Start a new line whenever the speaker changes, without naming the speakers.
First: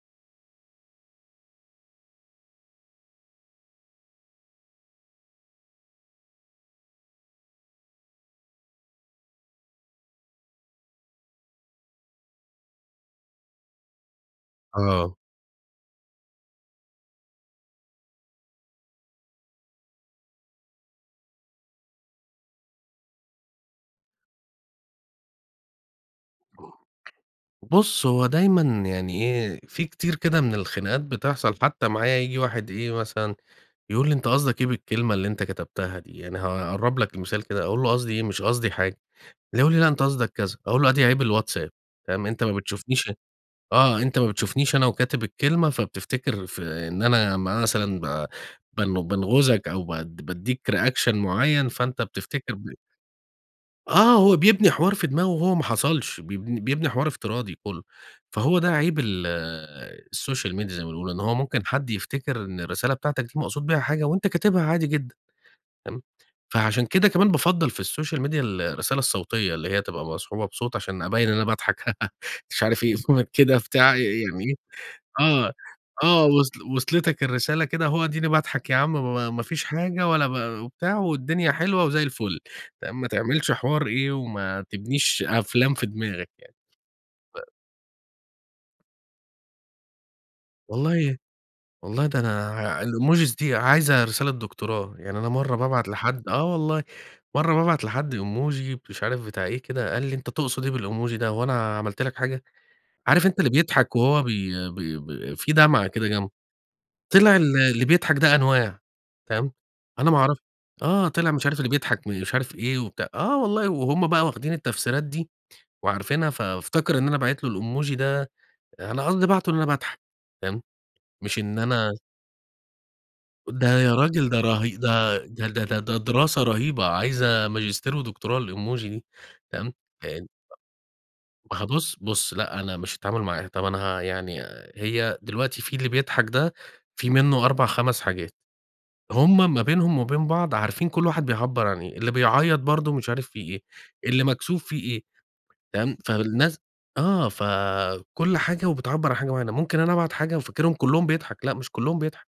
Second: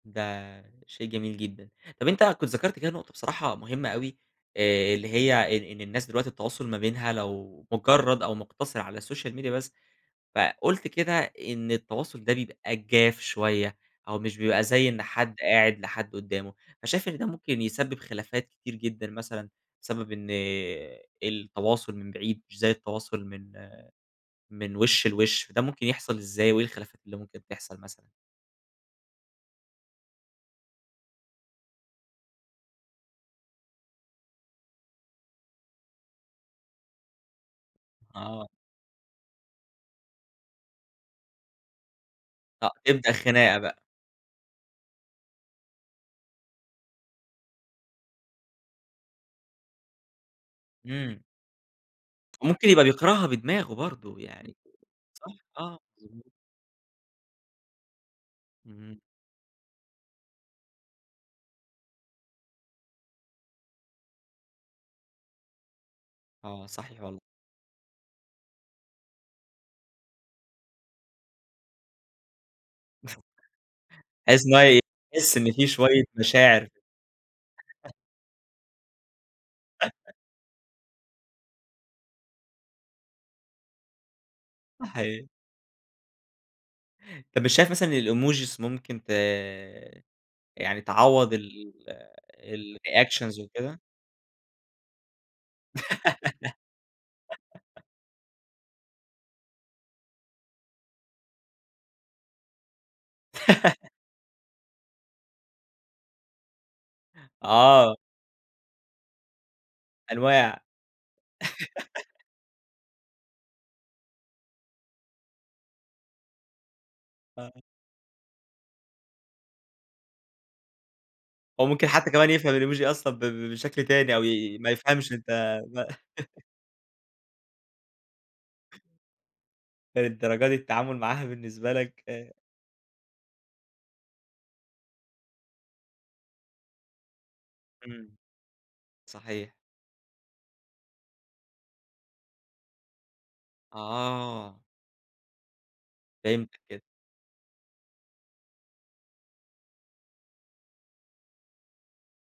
ده، شيء جميل جدًا، طَب أنت كُنت ذكرت كده نقطة، بصراحة مهمة أوي. آآ اللي هي إن إن الناس دلوقتي، التواصل ما بينها لو مجرد أو مقتصر على السوشيال ميديا بس، فقُلت كده، إن التواصل ده بيبقى جاف شوية، أو مش بيبقى زي إن
آه.
حدّ قاعِد لحَدّ قُدّامه، فشايف إن ده ممكن يسبب خلافات كتير جدًا مثلًا، بسبب إن التواصل من بعيد مش زي التواصل من من وِشّ لوِشّ. ده مُمكن يحصل إزاي وإيه الخلافات اللي مُمكن تحصل مثلًا؟
بُص هو دايمًا يعني، إيه في كتير كده من الخناقات بتحصل، حتى معايا ييجي واحد إيه مثلًا، يقول لي "أنت قصدك إيه بالكلمة اللي أنت كتبتها دي؟" يعني هاقرب لك مثال كده أقول له "قصدي إيه مش
آه.
قصدي حاجة" يقول لي "لا أنت قصدك كذا" أقول له "أدي عيب الWhatsApp" فاهم أنت ما
آه، تبدأ
بتشوفنيش
خناقة، بقى.
آه أنت ما بتشوفنيش أنا وكاتب الكلمة فبتفتكر ف إن أنا مثلًا ب بن بانغُزَك أو بد بادِّيك reaction
إمم.
مُعين فأنت بتفتكر
وممكن
ب
يبقى بيقرأها بدماغه
آه،
برضه،
هو
يعني
بيبني حوار في دماغه
صح
وهو ما
آه،
حصلش
مضبوط.
بيبن بيبني حوار افتراضي كلّه فهو ده عيب
اهم.
ال السوشيال ميديا زي ما بنقول، لأن هو ممكن حدّ يفتكر، إن الرسالة بتاعتك دي مقصود بيها حاجة، وأنت كاتبها عادي جدًا. فهِمت،
آه
فعشان
صحيح،
كده
والله.
كمان بافضّل في السوشيال ميديا ال الرسالة الصوتية اللي هي تبقى مصحوبة بصوت عشان أبين إن أنا باضحك مش عارف إيه Comic كده بتاع ي
تحسّ إن
يعني
هو ي تحسّ إن
آه،
في شوية
آه وصل
مشاعر.
وصلتك الرسالة
[unintelligible]
كده، أهو اديني باضحك يا عم ب ما ما فيش حاجة ولا ب وبتاع والدنيا حلوة وزي الفل، تمام ما تعملش حوار إيه وما تبنيش
صَحِي
أفلام في دماغك يعني ف
طَب، مش شايف مثلًا الemojis مُمكن ت يعني
والله
تعوض ال
والله ده أنا
ال
ع الemojis
الreactions
دي
وكده؟
عايزة رسالة دكتوراه، يعني أنا مرّة بابعت لحدّ آه والله مرّة بابعت لحدّ emoji مش عارف بتاع إيه كده قال لي "أنت تقصد إيه بالemoji ده، هو أنا عملت لك حاجة؟" عارف أنت اللي بيضحك وهو بي ب ب في دمعة كده جنبه. طلع ال اللي
آه.
بيضحك ده أنواع. فاهم، أنا ما أعرف
أنواع
آه طلع مش عارف اللي بيضحك، مش عارف إيه وبتاع آه والله وهُم بقى واخدين التفسيرات دي وعارفينها، فافتكر إن أنا باعت له
آه.
الemoji ده، أنا قصدي باعته، إن أنا باضحك، تمام. مش إن
هو مُمكن
أنا
حتى كمان يفهم الemoji أصلًا ب ب
ده
بشكل
يا
تاني، أو
راجل، ده
ي ما
رهي
يفهمش
ده
أنت
ده ده ده
ده
ده دراسة رهيبة عايزة ماجستير ودكتوراه الemoji دي فاهم، [unintelligible]
للدرجة دي، التعامل معاها
ما هو
بالنسبة
بُص،
لَك آآ
بُص لأ، أنا مش التعامل معاها. طَب، أنا ه يعني هي دلوقتي في اللي بيضحك ده في منه 4 5
إمم،
حاجات
صحيح.
هُم ما بينهم وبين بعض عارفين كل واحد بيعبّر عن إيه، اللي بيعيّط برضه مش عارف في إيه، اللي
آه.
مكسوف في إيه تمام. فالناس
فهمتَك كده.
آه فكل حاجة وبتعبّر عن حاجة مُعينة. ممكن أنا أبعت حاجة وفاكرهم كلّهم بيضحك. لأ، مش كلّهم بيضحك.